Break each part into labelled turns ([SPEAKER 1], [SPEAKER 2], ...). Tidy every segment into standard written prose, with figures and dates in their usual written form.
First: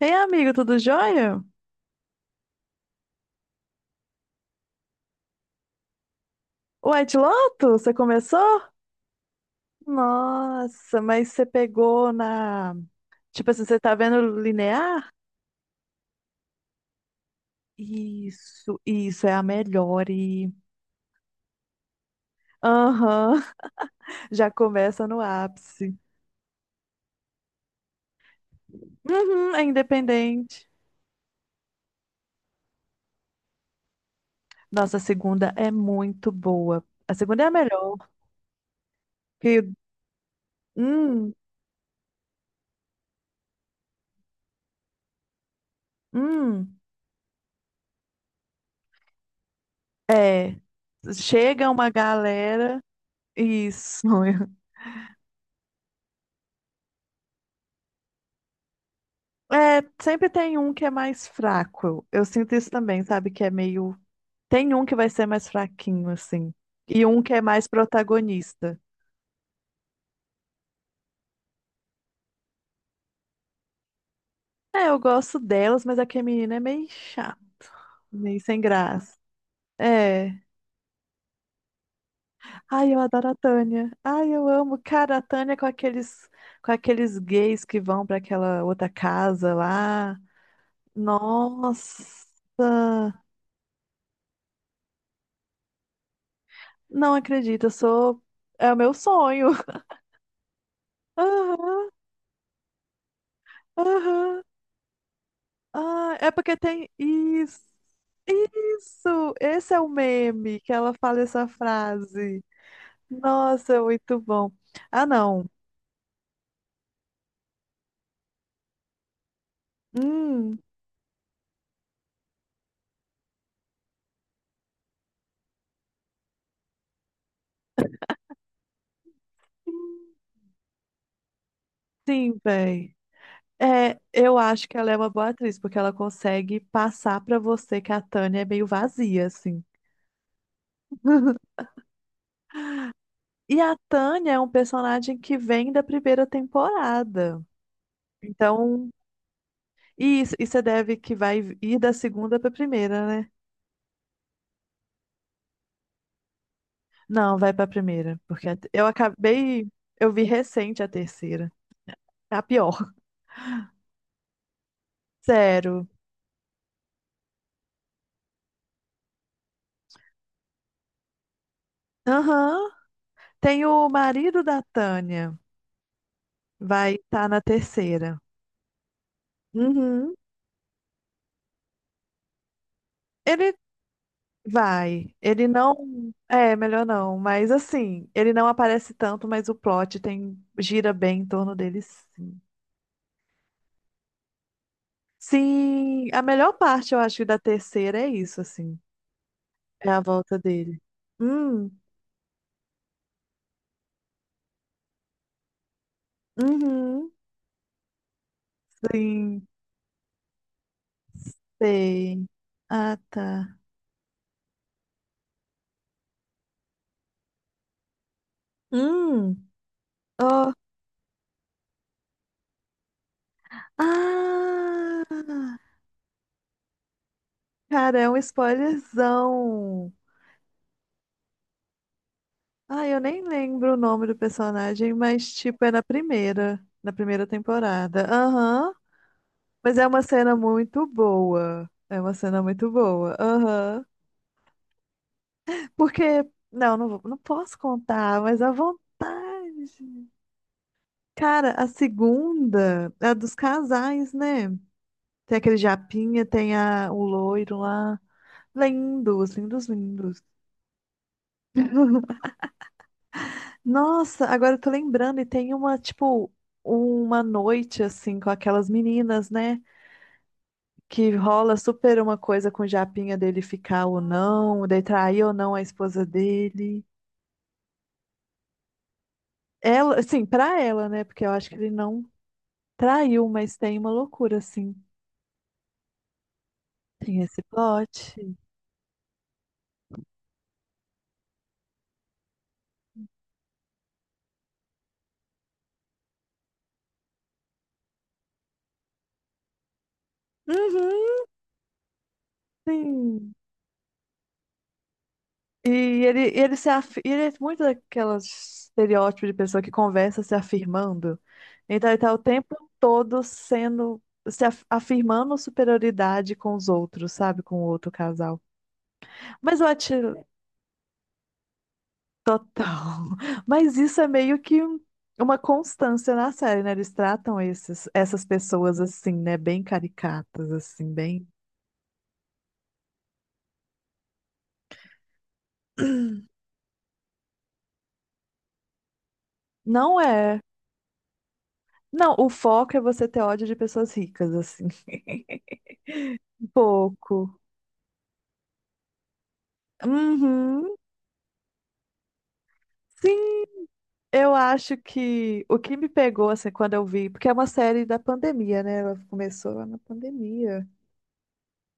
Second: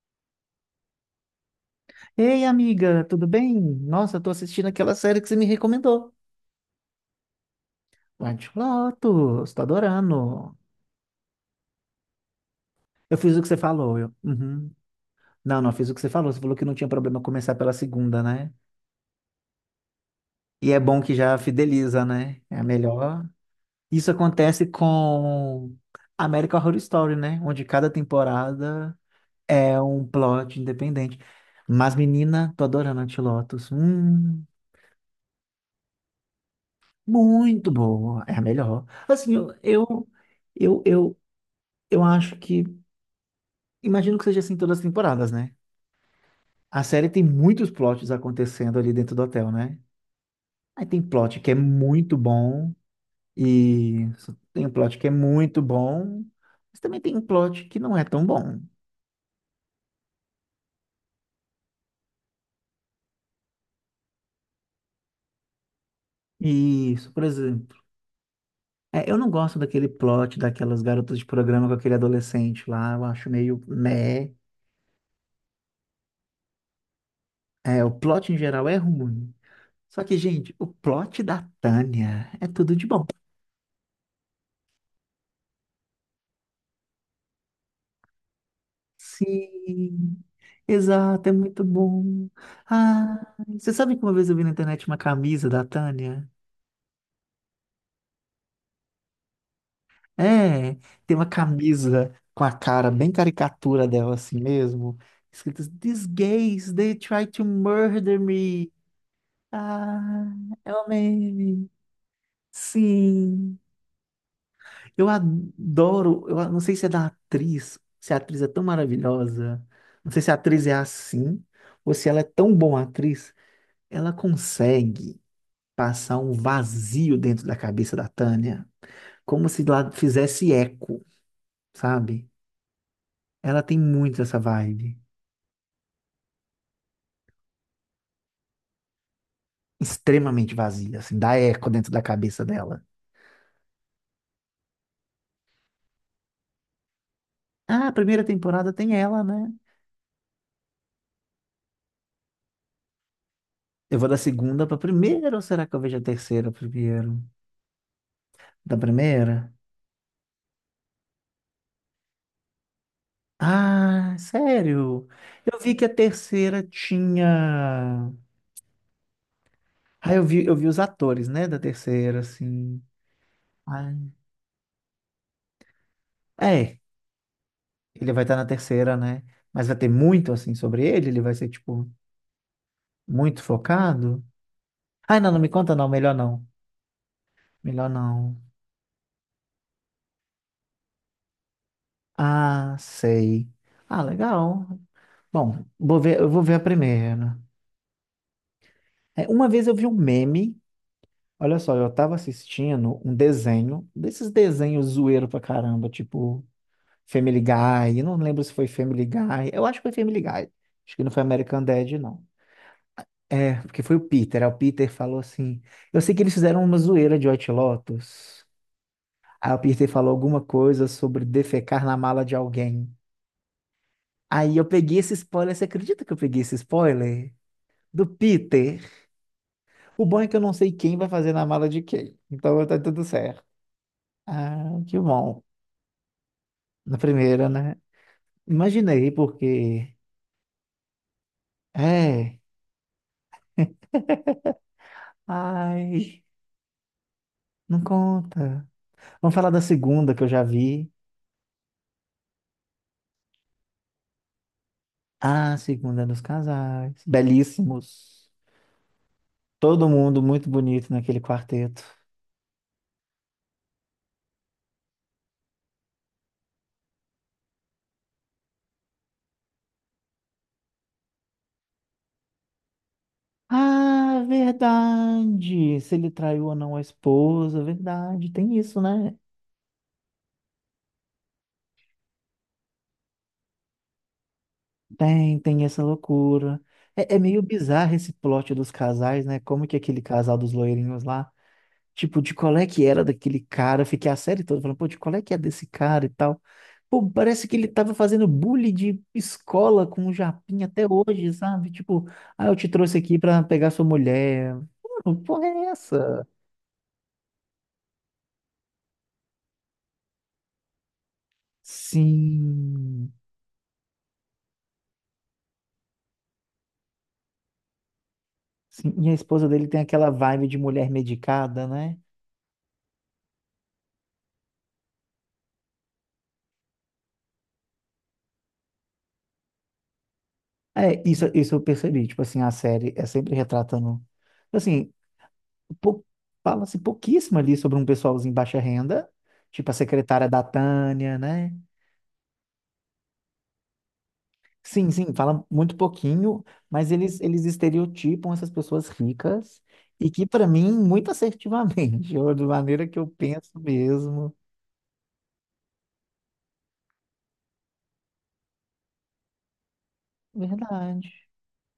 [SPEAKER 1] Ei, amigo, tudo jóia?
[SPEAKER 2] Ei, amiga, tudo bem? Nossa, eu tô assistindo aquela série que você me recomendou.
[SPEAKER 1] White Lotus, você começou?
[SPEAKER 2] White Lotus, tô adorando.
[SPEAKER 1] Nossa, mas você pegou na.
[SPEAKER 2] Eu fiz o que
[SPEAKER 1] Tipo
[SPEAKER 2] você
[SPEAKER 1] assim, você tá
[SPEAKER 2] falou.
[SPEAKER 1] vendo
[SPEAKER 2] Uhum.
[SPEAKER 1] linear?
[SPEAKER 2] Não, não, fiz o que você falou. Você falou que não tinha problema começar pela segunda, né?
[SPEAKER 1] Isso é a melhor. E.
[SPEAKER 2] E é bom que já fideliza, né? É a melhor.
[SPEAKER 1] Aham.
[SPEAKER 2] Isso
[SPEAKER 1] Já
[SPEAKER 2] acontece
[SPEAKER 1] começa no
[SPEAKER 2] com
[SPEAKER 1] ápice.
[SPEAKER 2] American Horror Story, né? Onde cada temporada
[SPEAKER 1] Uhum, é
[SPEAKER 2] é um plot
[SPEAKER 1] independente.
[SPEAKER 2] independente. Mas, menina, tô adorando White Lotus.
[SPEAKER 1] Nossa, a segunda é muito boa. A segunda é a
[SPEAKER 2] Muito
[SPEAKER 1] melhor.
[SPEAKER 2] boa. É a melhor. Assim,
[SPEAKER 1] Que,
[SPEAKER 2] eu, eu,
[SPEAKER 1] hum,
[SPEAKER 2] Eu acho que. Imagino que seja assim todas as temporadas, né?
[SPEAKER 1] hum,
[SPEAKER 2] A série tem muitos plots acontecendo ali dentro do hotel, né?
[SPEAKER 1] é.
[SPEAKER 2] Aí tem plot que é
[SPEAKER 1] Chega uma
[SPEAKER 2] muito bom,
[SPEAKER 1] galera.
[SPEAKER 2] e
[SPEAKER 1] Isso.
[SPEAKER 2] tem um plot que é muito bom, mas também tem um plot que não é tão bom.
[SPEAKER 1] É, sempre tem um que é mais fraco. Eu sinto isso também, sabe? Que é meio. Tem um que vai ser mais fraquinho, assim. E
[SPEAKER 2] Isso,
[SPEAKER 1] um
[SPEAKER 2] por
[SPEAKER 1] que é mais
[SPEAKER 2] exemplo.
[SPEAKER 1] protagonista.
[SPEAKER 2] É, eu não gosto daquele plot daquelas garotas de programa com aquele adolescente lá, eu acho meio meh.
[SPEAKER 1] É, eu gosto delas, mas aquele menino é meio chato,
[SPEAKER 2] É, o plot em
[SPEAKER 1] meio sem
[SPEAKER 2] geral é
[SPEAKER 1] graça.
[SPEAKER 2] ruim. Só que,
[SPEAKER 1] É.
[SPEAKER 2] gente, o plot da Tânia é tudo de
[SPEAKER 1] Ai, eu
[SPEAKER 2] bom.
[SPEAKER 1] adoro a Tânia. Ai, eu amo. Cara, a Tânia com aqueles gays que vão pra aquela outra casa lá.
[SPEAKER 2] Sim, exato, é muito
[SPEAKER 1] Nossa!
[SPEAKER 2] bom. Ah, você sabe que uma vez eu vi na internet uma camisa da Tânia?
[SPEAKER 1] Não acredito, eu sou. É o meu sonho.
[SPEAKER 2] É, tem uma
[SPEAKER 1] Aham,
[SPEAKER 2] camisa com a cara bem caricatura dela assim
[SPEAKER 1] aham.
[SPEAKER 2] mesmo, escritas These
[SPEAKER 1] Ah, é porque
[SPEAKER 2] gays,
[SPEAKER 1] tem
[SPEAKER 2] they try to
[SPEAKER 1] isso.
[SPEAKER 2] murder me.
[SPEAKER 1] Isso! Esse é o
[SPEAKER 2] Ah,
[SPEAKER 1] meme que
[SPEAKER 2] é o
[SPEAKER 1] ela fala essa
[SPEAKER 2] meme.
[SPEAKER 1] frase.
[SPEAKER 2] Sim,
[SPEAKER 1] Nossa, é muito bom. Ah,
[SPEAKER 2] eu
[SPEAKER 1] não.
[SPEAKER 2] adoro, eu não sei se é da atriz, se a atriz é tão maravilhosa, não sei se a
[SPEAKER 1] Hum,
[SPEAKER 2] atriz é assim, ou se ela é tão boa atriz, ela consegue passar um vazio dentro da cabeça da Tânia, como se lá fizesse eco, sabe?
[SPEAKER 1] sim, véi.
[SPEAKER 2] Ela tem
[SPEAKER 1] É,
[SPEAKER 2] muito
[SPEAKER 1] eu
[SPEAKER 2] essa
[SPEAKER 1] acho que ela é
[SPEAKER 2] vibe,
[SPEAKER 1] uma boa atriz, porque ela consegue passar pra você que a Tânia é meio vazia, assim.
[SPEAKER 2] extremamente vazia, assim, dá eco dentro da cabeça dela.
[SPEAKER 1] E a Tânia é um personagem que vem da primeira temporada.
[SPEAKER 2] Ah, a primeira temporada
[SPEAKER 1] Então,
[SPEAKER 2] tem ela, né?
[SPEAKER 1] e isso, e você deve que vai ir da segunda pra primeira, né?
[SPEAKER 2] Eu vou da segunda pra primeira, ou será que eu vejo a terceira primeiro?
[SPEAKER 1] Não, vai pra primeira, porque
[SPEAKER 2] Da
[SPEAKER 1] eu
[SPEAKER 2] primeira?
[SPEAKER 1] acabei, eu vi recente a terceira. É a pior.
[SPEAKER 2] Ah, sério? Eu vi que a
[SPEAKER 1] Sério.
[SPEAKER 2] terceira tinha. Ah, eu vi os atores, né, da terceira,
[SPEAKER 1] Aham.
[SPEAKER 2] assim.
[SPEAKER 1] Tem o
[SPEAKER 2] Ai.
[SPEAKER 1] marido da Tânia,
[SPEAKER 2] É,
[SPEAKER 1] vai estar na
[SPEAKER 2] ele
[SPEAKER 1] terceira.
[SPEAKER 2] vai estar na terceira, né? Mas vai ter
[SPEAKER 1] Uhum.
[SPEAKER 2] muito assim sobre ele? Ele vai ser, tipo, muito
[SPEAKER 1] Ele
[SPEAKER 2] focado?
[SPEAKER 1] vai,
[SPEAKER 2] Ai, não, não me
[SPEAKER 1] ele
[SPEAKER 2] conta,
[SPEAKER 1] não,
[SPEAKER 2] não. Melhor não.
[SPEAKER 1] é, melhor não, mas
[SPEAKER 2] Melhor
[SPEAKER 1] assim, ele
[SPEAKER 2] não.
[SPEAKER 1] não aparece tanto, mas o plot tem gira bem em torno dele, sim.
[SPEAKER 2] Ah, sei. Ah, legal. Bom, vou
[SPEAKER 1] Sim,
[SPEAKER 2] ver,
[SPEAKER 1] a
[SPEAKER 2] eu vou ver
[SPEAKER 1] melhor
[SPEAKER 2] a
[SPEAKER 1] parte, eu acho,
[SPEAKER 2] primeira.
[SPEAKER 1] da terceira é isso, assim,
[SPEAKER 2] É, uma vez eu vi
[SPEAKER 1] é
[SPEAKER 2] um
[SPEAKER 1] a volta
[SPEAKER 2] meme.
[SPEAKER 1] dele.
[SPEAKER 2] Olha
[SPEAKER 1] Hum,
[SPEAKER 2] só, eu tava assistindo um desenho, desses desenhos zoeiro pra caramba, tipo
[SPEAKER 1] uhum,
[SPEAKER 2] Family Guy. Eu não lembro se foi Family
[SPEAKER 1] sim.
[SPEAKER 2] Guy. Eu acho que foi Family Guy. Acho que não foi American Dad, não.
[SPEAKER 1] Sei. Ah,
[SPEAKER 2] É,
[SPEAKER 1] tá.
[SPEAKER 2] porque foi o Peter. Aí o Peter falou assim: eu sei que eles fizeram uma zoeira de White Lotus.
[SPEAKER 1] Hum.
[SPEAKER 2] Aí o Peter falou alguma
[SPEAKER 1] Oh.
[SPEAKER 2] coisa sobre defecar na mala de alguém. Aí eu peguei esse spoiler.
[SPEAKER 1] Ah!
[SPEAKER 2] Você acredita que eu peguei esse spoiler?
[SPEAKER 1] Cara,
[SPEAKER 2] Do
[SPEAKER 1] é um
[SPEAKER 2] Peter.
[SPEAKER 1] spoilerzão.
[SPEAKER 2] O bom é que eu não sei quem vai fazer na mala de quem. Então tá
[SPEAKER 1] Ah, eu
[SPEAKER 2] tudo
[SPEAKER 1] nem
[SPEAKER 2] certo.
[SPEAKER 1] lembro o nome do
[SPEAKER 2] Ah,
[SPEAKER 1] personagem,
[SPEAKER 2] que
[SPEAKER 1] mas,
[SPEAKER 2] bom.
[SPEAKER 1] tipo, é na primeira, na
[SPEAKER 2] Na
[SPEAKER 1] primeira
[SPEAKER 2] primeira, né?
[SPEAKER 1] temporada. Aham.
[SPEAKER 2] Imaginei,
[SPEAKER 1] Mas é
[SPEAKER 2] porque.
[SPEAKER 1] uma cena muito boa. É uma
[SPEAKER 2] É.
[SPEAKER 1] cena muito boa. Aham. Porque,
[SPEAKER 2] Ai,
[SPEAKER 1] não, não, não posso
[SPEAKER 2] não
[SPEAKER 1] contar, mas à
[SPEAKER 2] conta. Vamos falar da
[SPEAKER 1] vontade.
[SPEAKER 2] segunda que eu já vi.
[SPEAKER 1] Cara, a segunda é a dos casais, né? Tem
[SPEAKER 2] Ah,
[SPEAKER 1] aquele
[SPEAKER 2] a segunda nos
[SPEAKER 1] japinha,
[SPEAKER 2] casais.
[SPEAKER 1] o loiro lá.
[SPEAKER 2] Belíssimos.
[SPEAKER 1] Lindos, lindos,
[SPEAKER 2] Todo mundo
[SPEAKER 1] lindos.
[SPEAKER 2] muito bonito naquele quarteto.
[SPEAKER 1] Nossa, agora eu tô lembrando, e tem uma, tipo, uma noite, assim, com aquelas meninas, né? Que rola super uma coisa com o japinha dele ficar ou
[SPEAKER 2] Ah,
[SPEAKER 1] não, de trair ou não a
[SPEAKER 2] verdade! Se
[SPEAKER 1] esposa
[SPEAKER 2] ele traiu ou não a
[SPEAKER 1] dele.
[SPEAKER 2] esposa, verdade. Tem isso, né?
[SPEAKER 1] Ela, assim, pra ela, né? Porque eu acho que ele não traiu, mas tem uma loucura, assim.
[SPEAKER 2] Tem, tem essa loucura. É, é
[SPEAKER 1] Tem
[SPEAKER 2] meio
[SPEAKER 1] esse
[SPEAKER 2] bizarro esse
[SPEAKER 1] plot.
[SPEAKER 2] plot dos casais, né? Como que aquele casal dos loirinhos lá, tipo, de qual é que era daquele cara? Eu fiquei a série toda falando, pô, de qual é que é desse cara e tal. Pô, parece que ele tava fazendo bullying de escola com o Japinha até
[SPEAKER 1] Uhum,
[SPEAKER 2] hoje, sabe? Tipo, ah, eu te trouxe aqui
[SPEAKER 1] sim.
[SPEAKER 2] pra pegar sua mulher. Pô, que porra é
[SPEAKER 1] E
[SPEAKER 2] essa?
[SPEAKER 1] e ele se af... e ele é muito daquelas estereótipo de pessoa que conversa se afirmando. Então ele tá o tempo
[SPEAKER 2] Sim,
[SPEAKER 1] todo sendo se af- afirmando superioridade com os outros, sabe? Com o outro casal.
[SPEAKER 2] sim. E a esposa
[SPEAKER 1] Mas
[SPEAKER 2] dele
[SPEAKER 1] eu
[SPEAKER 2] tem
[SPEAKER 1] acho
[SPEAKER 2] aquela vibe de mulher medicada, né?
[SPEAKER 1] total. Mas isso é meio que uma constância na série, né? Eles tratam essas pessoas assim, né? Bem caricatas, assim,
[SPEAKER 2] É, isso,
[SPEAKER 1] bem.
[SPEAKER 2] isso eu percebi. Tipo assim, a série é sempre retratando. Assim, pou- fala-se pouquíssimo ali sobre um pessoalzinho baixa renda, tipo a
[SPEAKER 1] Não
[SPEAKER 2] secretária
[SPEAKER 1] é.
[SPEAKER 2] da Tânia, né?
[SPEAKER 1] Não, o foco é você ter ódio de pessoas ricas, assim.
[SPEAKER 2] Sim, sim, fala muito pouquinho,
[SPEAKER 1] Um
[SPEAKER 2] mas eles,
[SPEAKER 1] pouco.
[SPEAKER 2] eles estereotipam essas pessoas ricas e que, para mim,
[SPEAKER 1] Uhum.
[SPEAKER 2] muito assertivamente, ou de maneira que eu
[SPEAKER 1] Sim,
[SPEAKER 2] penso
[SPEAKER 1] eu
[SPEAKER 2] mesmo.
[SPEAKER 1] acho que o que me pegou, assim, quando eu vi, porque é uma série da pandemia, né? Ela começou lá na pandemia.
[SPEAKER 2] Verdade.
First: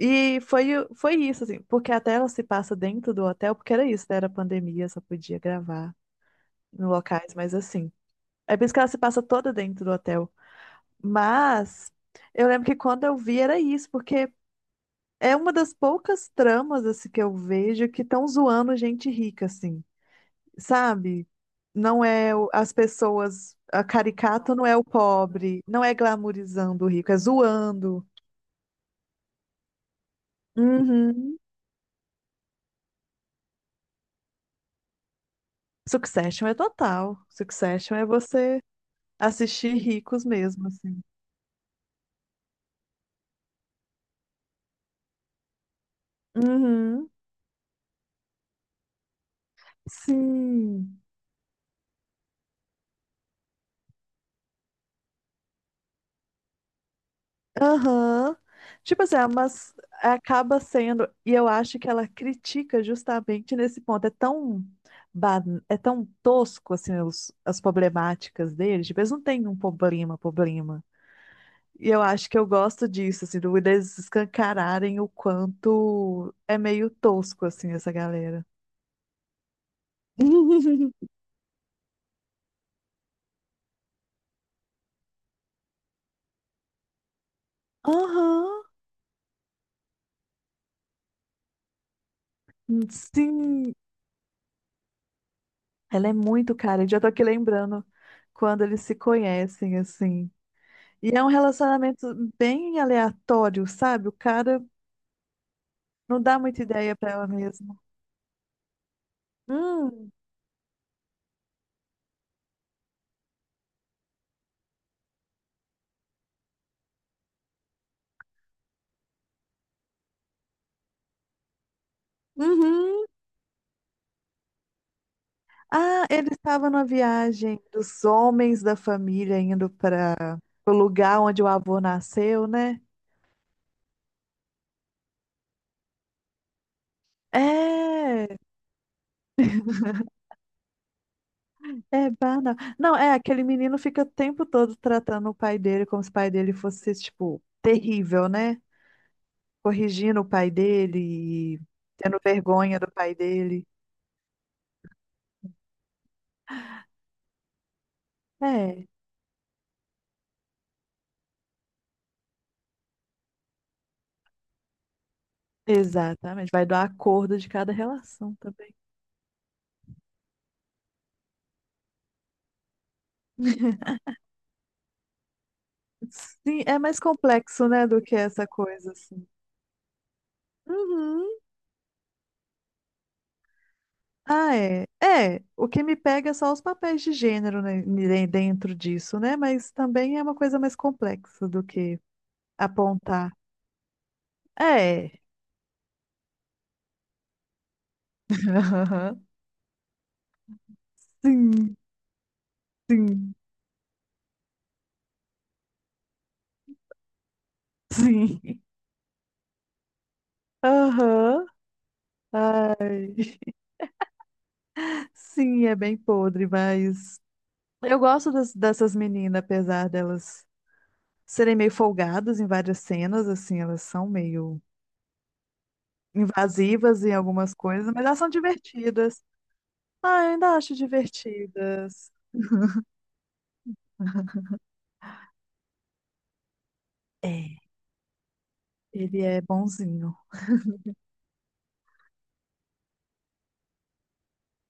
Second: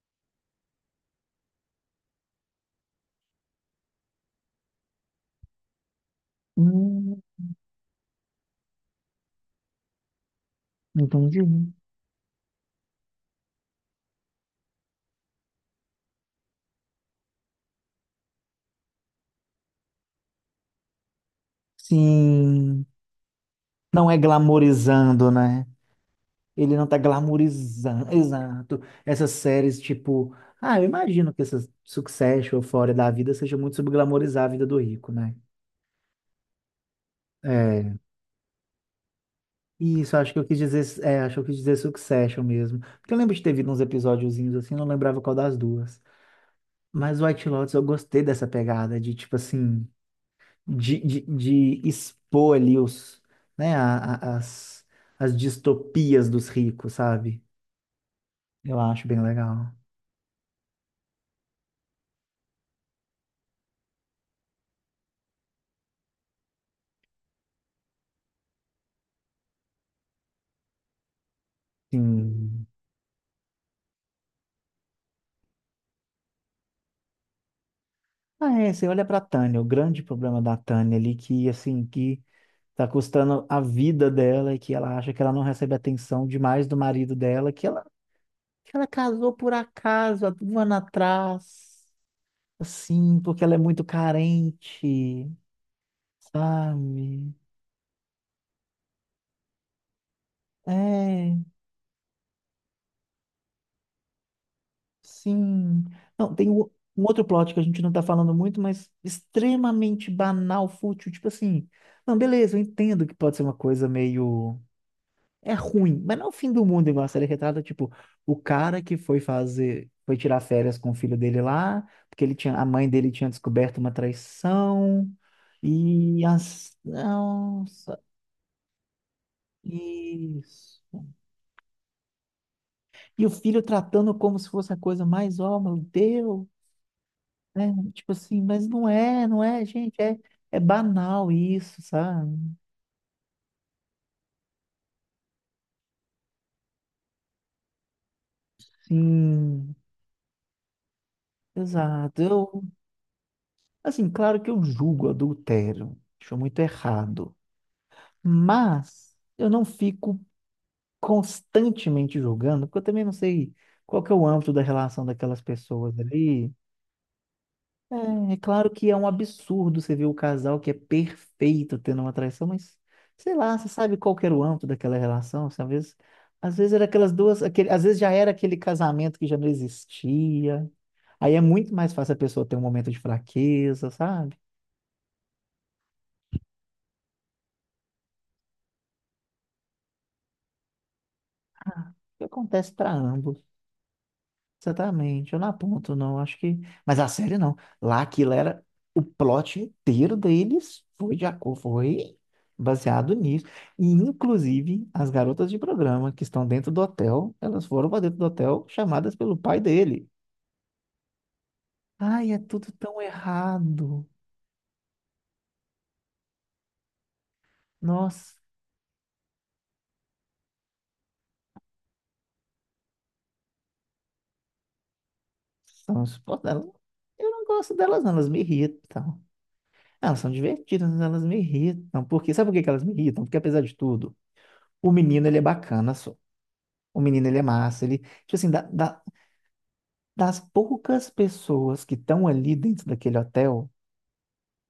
[SPEAKER 1] E foi isso, assim, porque até ela se passa dentro do hotel, porque era isso, né? Era pandemia, só podia gravar em
[SPEAKER 2] Hum,
[SPEAKER 1] locais, mas assim. É por isso que ela se passa toda dentro do hotel.
[SPEAKER 2] entendi.
[SPEAKER 1] Mas eu lembro que quando eu vi era isso, porque é uma das poucas tramas, assim, que eu vejo que estão zoando gente rica, assim, sabe? Não é as
[SPEAKER 2] Sim.
[SPEAKER 1] pessoas, a
[SPEAKER 2] Não é
[SPEAKER 1] caricata não é o
[SPEAKER 2] glamorizando,
[SPEAKER 1] pobre,
[SPEAKER 2] né?
[SPEAKER 1] não é
[SPEAKER 2] Ele
[SPEAKER 1] glamourizando
[SPEAKER 2] não
[SPEAKER 1] o
[SPEAKER 2] tá
[SPEAKER 1] rico, é zoando.
[SPEAKER 2] glamorizando. Exato. Essas séries, tipo. Ah, eu imagino
[SPEAKER 1] Uhum.
[SPEAKER 2] que essas Succession, Euphoria da vida seja muito sobre glamorizar a vida do rico, né?
[SPEAKER 1] Succession é total. Succession
[SPEAKER 2] É.
[SPEAKER 1] é você assistir
[SPEAKER 2] Isso,
[SPEAKER 1] ricos
[SPEAKER 2] acho que eu quis
[SPEAKER 1] mesmo, assim.
[SPEAKER 2] dizer. É, acho que eu quis dizer Succession mesmo. Porque eu lembro de ter visto uns episódiozinhos assim, não lembrava qual das duas.
[SPEAKER 1] Uhum.
[SPEAKER 2] Mas White Lotus, eu gostei dessa pegada de, tipo assim.
[SPEAKER 1] Sim.
[SPEAKER 2] De expor ali os. Né, as distopias dos ricos, sabe?
[SPEAKER 1] Aham.
[SPEAKER 2] Eu
[SPEAKER 1] Tipo
[SPEAKER 2] acho
[SPEAKER 1] assim,
[SPEAKER 2] bem
[SPEAKER 1] ah,
[SPEAKER 2] legal.
[SPEAKER 1] mas acaba sendo, e eu acho que ela critica justamente nesse ponto. Ba- é tão tosco assim as problemáticas deles. Tipo, eles não têm um problema, problema. E eu acho que eu
[SPEAKER 2] Sim.
[SPEAKER 1] gosto disso, assim, eles escancararem o quanto é meio tosco, assim, essa galera.
[SPEAKER 2] Ah, é, você olha pra Tânia, o grande problema da Tânia ali, que assim, que tá custando a vida dela e que ela acha que ela não recebe atenção demais do marido dela,
[SPEAKER 1] Aham.
[SPEAKER 2] que ela casou por acaso, há um ano atrás, assim, porque ela é
[SPEAKER 1] Sim,
[SPEAKER 2] muito carente,
[SPEAKER 1] ela é muito cara. Eu já tô aqui
[SPEAKER 2] sabe?
[SPEAKER 1] lembrando quando eles se conhecem, assim. E é um
[SPEAKER 2] É,
[SPEAKER 1] relacionamento bem aleatório, sabe? O cara
[SPEAKER 2] sim.
[SPEAKER 1] não
[SPEAKER 2] Não,
[SPEAKER 1] dá
[SPEAKER 2] tem um,
[SPEAKER 1] muita ideia
[SPEAKER 2] um
[SPEAKER 1] pra
[SPEAKER 2] outro
[SPEAKER 1] ela
[SPEAKER 2] plot que a
[SPEAKER 1] mesma.
[SPEAKER 2] gente não tá falando muito, mas extremamente
[SPEAKER 1] Hum.
[SPEAKER 2] banal, fútil, tipo assim, não, beleza, eu entendo que pode ser uma coisa meio é ruim, mas não é o fim do mundo igual a série retrata, tipo, o cara que foi fazer, foi tirar férias com o filho dele lá, porque ele tinha, a mãe
[SPEAKER 1] Uhum.
[SPEAKER 2] dele tinha descoberto uma traição,
[SPEAKER 1] Ah,
[SPEAKER 2] e
[SPEAKER 1] ele estava
[SPEAKER 2] as,
[SPEAKER 1] numa viagem
[SPEAKER 2] nossa,
[SPEAKER 1] dos homens da família indo para o
[SPEAKER 2] isso.
[SPEAKER 1] lugar onde o avô nasceu, né?
[SPEAKER 2] E o filho tratando como se fosse a coisa mais, ó, meu Deus, né? Tipo
[SPEAKER 1] É,
[SPEAKER 2] assim, mas não é, não é, gente, é, é banal isso,
[SPEAKER 1] é
[SPEAKER 2] sabe?
[SPEAKER 1] banal. Não, é, aquele menino fica o tempo todo tratando o pai dele como se o pai dele fosse, tipo, terrível, né?
[SPEAKER 2] Sim,
[SPEAKER 1] Corrigindo o pai dele e tendo
[SPEAKER 2] exato. Eu,
[SPEAKER 1] vergonha do pai dele.
[SPEAKER 2] assim, claro que eu julgo adultério, acho muito errado.
[SPEAKER 1] É,
[SPEAKER 2] Mas eu não fico constantemente julgando, porque eu também não sei qual que é o âmbito da relação daquelas pessoas
[SPEAKER 1] exatamente.
[SPEAKER 2] ali.
[SPEAKER 1] Vai do acordo de cada
[SPEAKER 2] É,
[SPEAKER 1] relação
[SPEAKER 2] é claro
[SPEAKER 1] também.
[SPEAKER 2] que é um absurdo você ver o casal que é perfeito tendo uma traição, mas sei lá, você sabe qual que era o âmbito daquela relação, assim, às
[SPEAKER 1] Sim,
[SPEAKER 2] vezes
[SPEAKER 1] é
[SPEAKER 2] era
[SPEAKER 1] mais
[SPEAKER 2] aquelas duas,
[SPEAKER 1] complexo,
[SPEAKER 2] aquele, às
[SPEAKER 1] né,
[SPEAKER 2] vezes
[SPEAKER 1] do
[SPEAKER 2] já
[SPEAKER 1] que
[SPEAKER 2] era
[SPEAKER 1] essa
[SPEAKER 2] aquele
[SPEAKER 1] coisa,
[SPEAKER 2] casamento
[SPEAKER 1] assim.
[SPEAKER 2] que já não existia.
[SPEAKER 1] Uhum.
[SPEAKER 2] Aí é muito mais fácil a pessoa ter um momento de fraqueza, sabe?
[SPEAKER 1] Ah, é. É, o que me pega é só os papéis de gênero, né, dentro disso, né? Mas também é uma coisa mais complexa do que
[SPEAKER 2] Acontece para
[SPEAKER 1] apontar.
[SPEAKER 2] ambos.
[SPEAKER 1] É.
[SPEAKER 2] Exatamente, eu não aponto, não, acho que. Mas a série não. Lá aquilo era. O
[SPEAKER 1] Aham.
[SPEAKER 2] plot inteiro deles foi de acordo,
[SPEAKER 1] Sim,
[SPEAKER 2] foi baseado
[SPEAKER 1] sim,
[SPEAKER 2] nisso. E, inclusive, as garotas de programa que estão dentro do hotel, elas foram para dentro do
[SPEAKER 1] sim.
[SPEAKER 2] hotel chamadas pelo pai dele.
[SPEAKER 1] Aham.
[SPEAKER 2] Ai, é tudo tão
[SPEAKER 1] Ai.
[SPEAKER 2] errado.
[SPEAKER 1] Sim, é bem podre, mas eu gosto
[SPEAKER 2] Nossa,
[SPEAKER 1] dessas meninas, apesar delas serem meio folgadas em várias cenas, assim, elas são meio
[SPEAKER 2] são insuportáveis.
[SPEAKER 1] invasivas em
[SPEAKER 2] Eu não
[SPEAKER 1] algumas
[SPEAKER 2] gosto
[SPEAKER 1] coisas,
[SPEAKER 2] delas,
[SPEAKER 1] mas
[SPEAKER 2] não,
[SPEAKER 1] elas
[SPEAKER 2] elas
[SPEAKER 1] são
[SPEAKER 2] me irritam.
[SPEAKER 1] divertidas.
[SPEAKER 2] Ah, elas
[SPEAKER 1] Ah,
[SPEAKER 2] são
[SPEAKER 1] eu ainda acho
[SPEAKER 2] divertidas, mas elas me irritam.
[SPEAKER 1] divertidas.
[SPEAKER 2] Porque, sabe por que que elas me irritam? Porque, apesar de tudo, o menino ele é bacana. O menino, ele é
[SPEAKER 1] É,
[SPEAKER 2] massa. Ele, tipo assim, da- da-
[SPEAKER 1] ele é bonzinho.
[SPEAKER 2] das poucas pessoas que estão ali dentro daquele hotel,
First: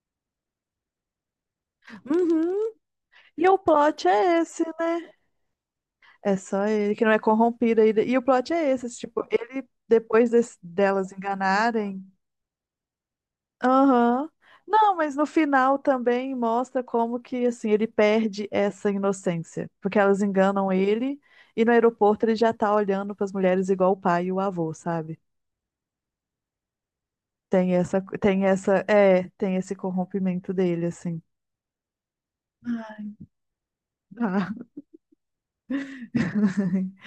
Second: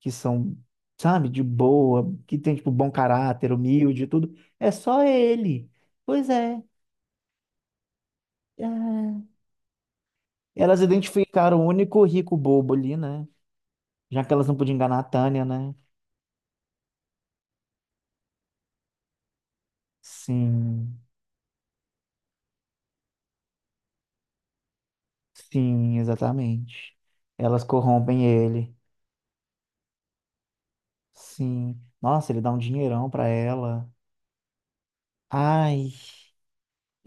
[SPEAKER 2] que são, sabe, de boa, que tem, tipo,
[SPEAKER 1] Uhum.
[SPEAKER 2] bom
[SPEAKER 1] E
[SPEAKER 2] caráter,
[SPEAKER 1] o
[SPEAKER 2] humilde e
[SPEAKER 1] plot
[SPEAKER 2] tudo,
[SPEAKER 1] é esse,
[SPEAKER 2] é só
[SPEAKER 1] né?
[SPEAKER 2] ele. Pois
[SPEAKER 1] É
[SPEAKER 2] é.
[SPEAKER 1] só ele que não é corrompido ainda. E o plot é esse, assim, tipo,
[SPEAKER 2] é.
[SPEAKER 1] ele, depois
[SPEAKER 2] Elas
[SPEAKER 1] delas
[SPEAKER 2] identificaram o único
[SPEAKER 1] enganarem.
[SPEAKER 2] rico bobo ali, né? Já
[SPEAKER 1] Aham.
[SPEAKER 2] que elas não podiam
[SPEAKER 1] Não,
[SPEAKER 2] enganar a
[SPEAKER 1] mas no
[SPEAKER 2] Tânia, né?
[SPEAKER 1] final também mostra como que, assim, ele perde essa inocência. Porque elas enganam
[SPEAKER 2] Sim,
[SPEAKER 1] ele e no aeroporto ele já tá olhando pras mulheres igual o pai e o avô, sabe?
[SPEAKER 2] sim, exatamente. Elas
[SPEAKER 1] Tem essa,
[SPEAKER 2] corrompem
[SPEAKER 1] tem
[SPEAKER 2] ele.
[SPEAKER 1] essa, é, tem esse corrompimento dele, assim.
[SPEAKER 2] Sim. Nossa, ele dá um dinheirão pra ela.
[SPEAKER 1] Ah,
[SPEAKER 2] Ai.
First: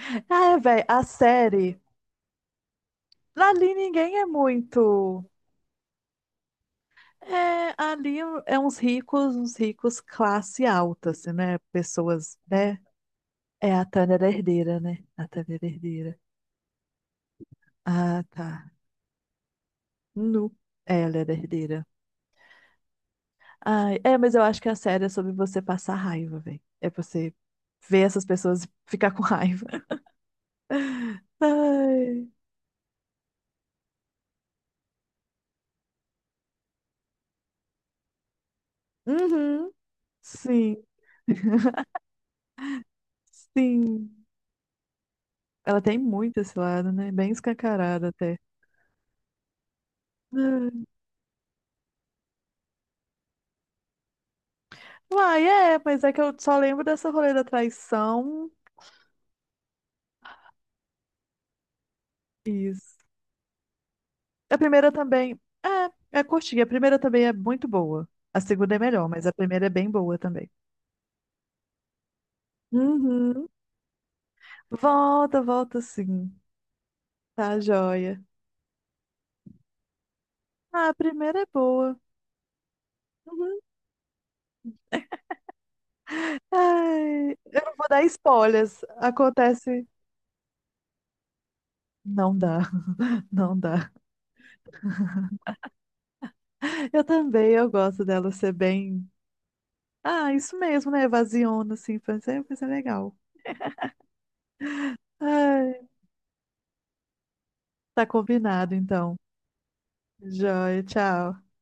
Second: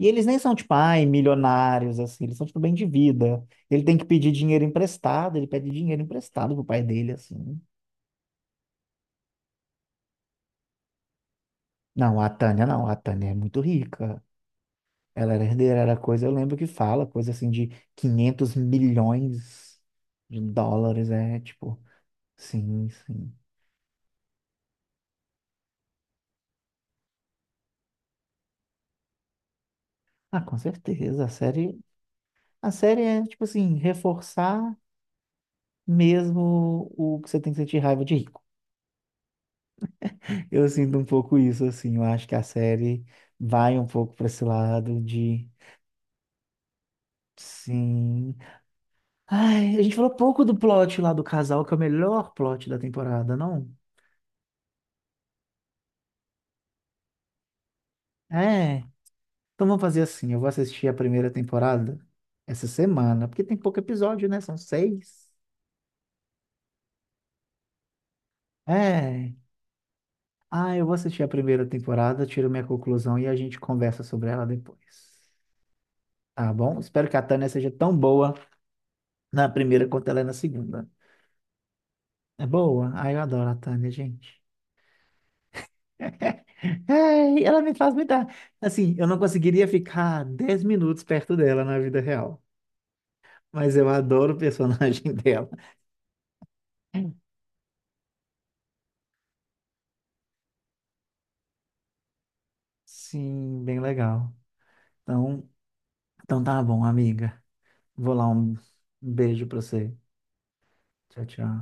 [SPEAKER 2] E eles nem são,
[SPEAKER 1] ah
[SPEAKER 2] tipo,
[SPEAKER 1] velho, a
[SPEAKER 2] ai,
[SPEAKER 1] série.
[SPEAKER 2] milionários, assim, eles são, tipo, bem de vida.
[SPEAKER 1] Ali
[SPEAKER 2] Ele tem que
[SPEAKER 1] ninguém é
[SPEAKER 2] pedir dinheiro
[SPEAKER 1] muito.
[SPEAKER 2] emprestado, ele pede dinheiro emprestado pro pai dele, assim.
[SPEAKER 1] É, ali é uns ricos classe alta, assim, né?
[SPEAKER 2] Não, a
[SPEAKER 1] Pessoas,
[SPEAKER 2] Tânia
[SPEAKER 1] né?
[SPEAKER 2] não, a Tânia é muito
[SPEAKER 1] É, a Tânia
[SPEAKER 2] rica.
[SPEAKER 1] era herdeira, né? A
[SPEAKER 2] Ela era
[SPEAKER 1] Tânia era
[SPEAKER 2] herdeira, era
[SPEAKER 1] herdeira.
[SPEAKER 2] coisa, eu lembro que fala, coisa assim de
[SPEAKER 1] Ah,
[SPEAKER 2] 500
[SPEAKER 1] tá.
[SPEAKER 2] milhões de
[SPEAKER 1] Nu. É,
[SPEAKER 2] dólares,
[SPEAKER 1] ela era
[SPEAKER 2] é, tipo,
[SPEAKER 1] herdeira.
[SPEAKER 2] sim, sim.
[SPEAKER 1] Ai, é, mas eu acho que a série é sobre você passar raiva, velho. É você ver essas pessoas e ficar com raiva.
[SPEAKER 2] Ah, com certeza,
[SPEAKER 1] Ai.
[SPEAKER 2] a série é, tipo assim, reforçar mesmo o que você tem que sentir raiva de rico.
[SPEAKER 1] Uhum.
[SPEAKER 2] Eu
[SPEAKER 1] Sim,
[SPEAKER 2] sinto um pouco isso, assim. Eu acho que a série vai um
[SPEAKER 1] sim.
[SPEAKER 2] pouco para esse lado de.
[SPEAKER 1] Ela tem muito esse lado, né? Bem escancarado
[SPEAKER 2] Sim.
[SPEAKER 1] até.
[SPEAKER 2] Ai, a gente falou pouco do
[SPEAKER 1] Ai.
[SPEAKER 2] plot lá do casal, que é o melhor plot da temporada, não?
[SPEAKER 1] Uai, é, mas é que eu só lembro dessa rolê da traição.
[SPEAKER 2] É. Então vamos fazer assim: eu vou assistir a primeira temporada essa
[SPEAKER 1] Isso.
[SPEAKER 2] semana, porque tem pouco episódio, né?
[SPEAKER 1] A
[SPEAKER 2] São
[SPEAKER 1] primeira
[SPEAKER 2] seis.
[SPEAKER 1] também. É, é curtinha. A primeira também é muito boa. A segunda é melhor, mas
[SPEAKER 2] É.
[SPEAKER 1] a primeira é bem boa também.
[SPEAKER 2] Ah, eu vou assistir a primeira temporada, tiro minha conclusão e a
[SPEAKER 1] Uhum.
[SPEAKER 2] gente conversa sobre ela depois.
[SPEAKER 1] Volta, volta sim.
[SPEAKER 2] Tá bom? Espero que a Tânia
[SPEAKER 1] Tá
[SPEAKER 2] seja tão
[SPEAKER 1] joia.
[SPEAKER 2] boa na primeira quanto ela é na segunda.
[SPEAKER 1] Ah, a primeira é boa.
[SPEAKER 2] É boa. Ai, eu adoro a
[SPEAKER 1] Uhum.
[SPEAKER 2] Tânia, gente.
[SPEAKER 1] Ai,
[SPEAKER 2] Ai, ela
[SPEAKER 1] eu
[SPEAKER 2] me
[SPEAKER 1] não vou
[SPEAKER 2] faz
[SPEAKER 1] dar
[SPEAKER 2] me dar.
[SPEAKER 1] spoilers.
[SPEAKER 2] Assim, eu não conseguiria
[SPEAKER 1] Acontece.
[SPEAKER 2] ficar 10 minutos perto dela na vida
[SPEAKER 1] Não
[SPEAKER 2] real.
[SPEAKER 1] dá, não
[SPEAKER 2] Mas eu
[SPEAKER 1] dá.
[SPEAKER 2] adoro o personagem dela.
[SPEAKER 1] Eu também, eu gosto dela ser bem. Ah, isso mesmo, né? Evasiona, assim. Vai ser legal.
[SPEAKER 2] Sim, bem legal. Então,
[SPEAKER 1] Ai,
[SPEAKER 2] tá bom, amiga.
[SPEAKER 1] tá
[SPEAKER 2] Vou lá um
[SPEAKER 1] combinado, então.
[SPEAKER 2] beijo pra você.
[SPEAKER 1] Joia,
[SPEAKER 2] Tchau,
[SPEAKER 1] tchau.
[SPEAKER 2] tchau.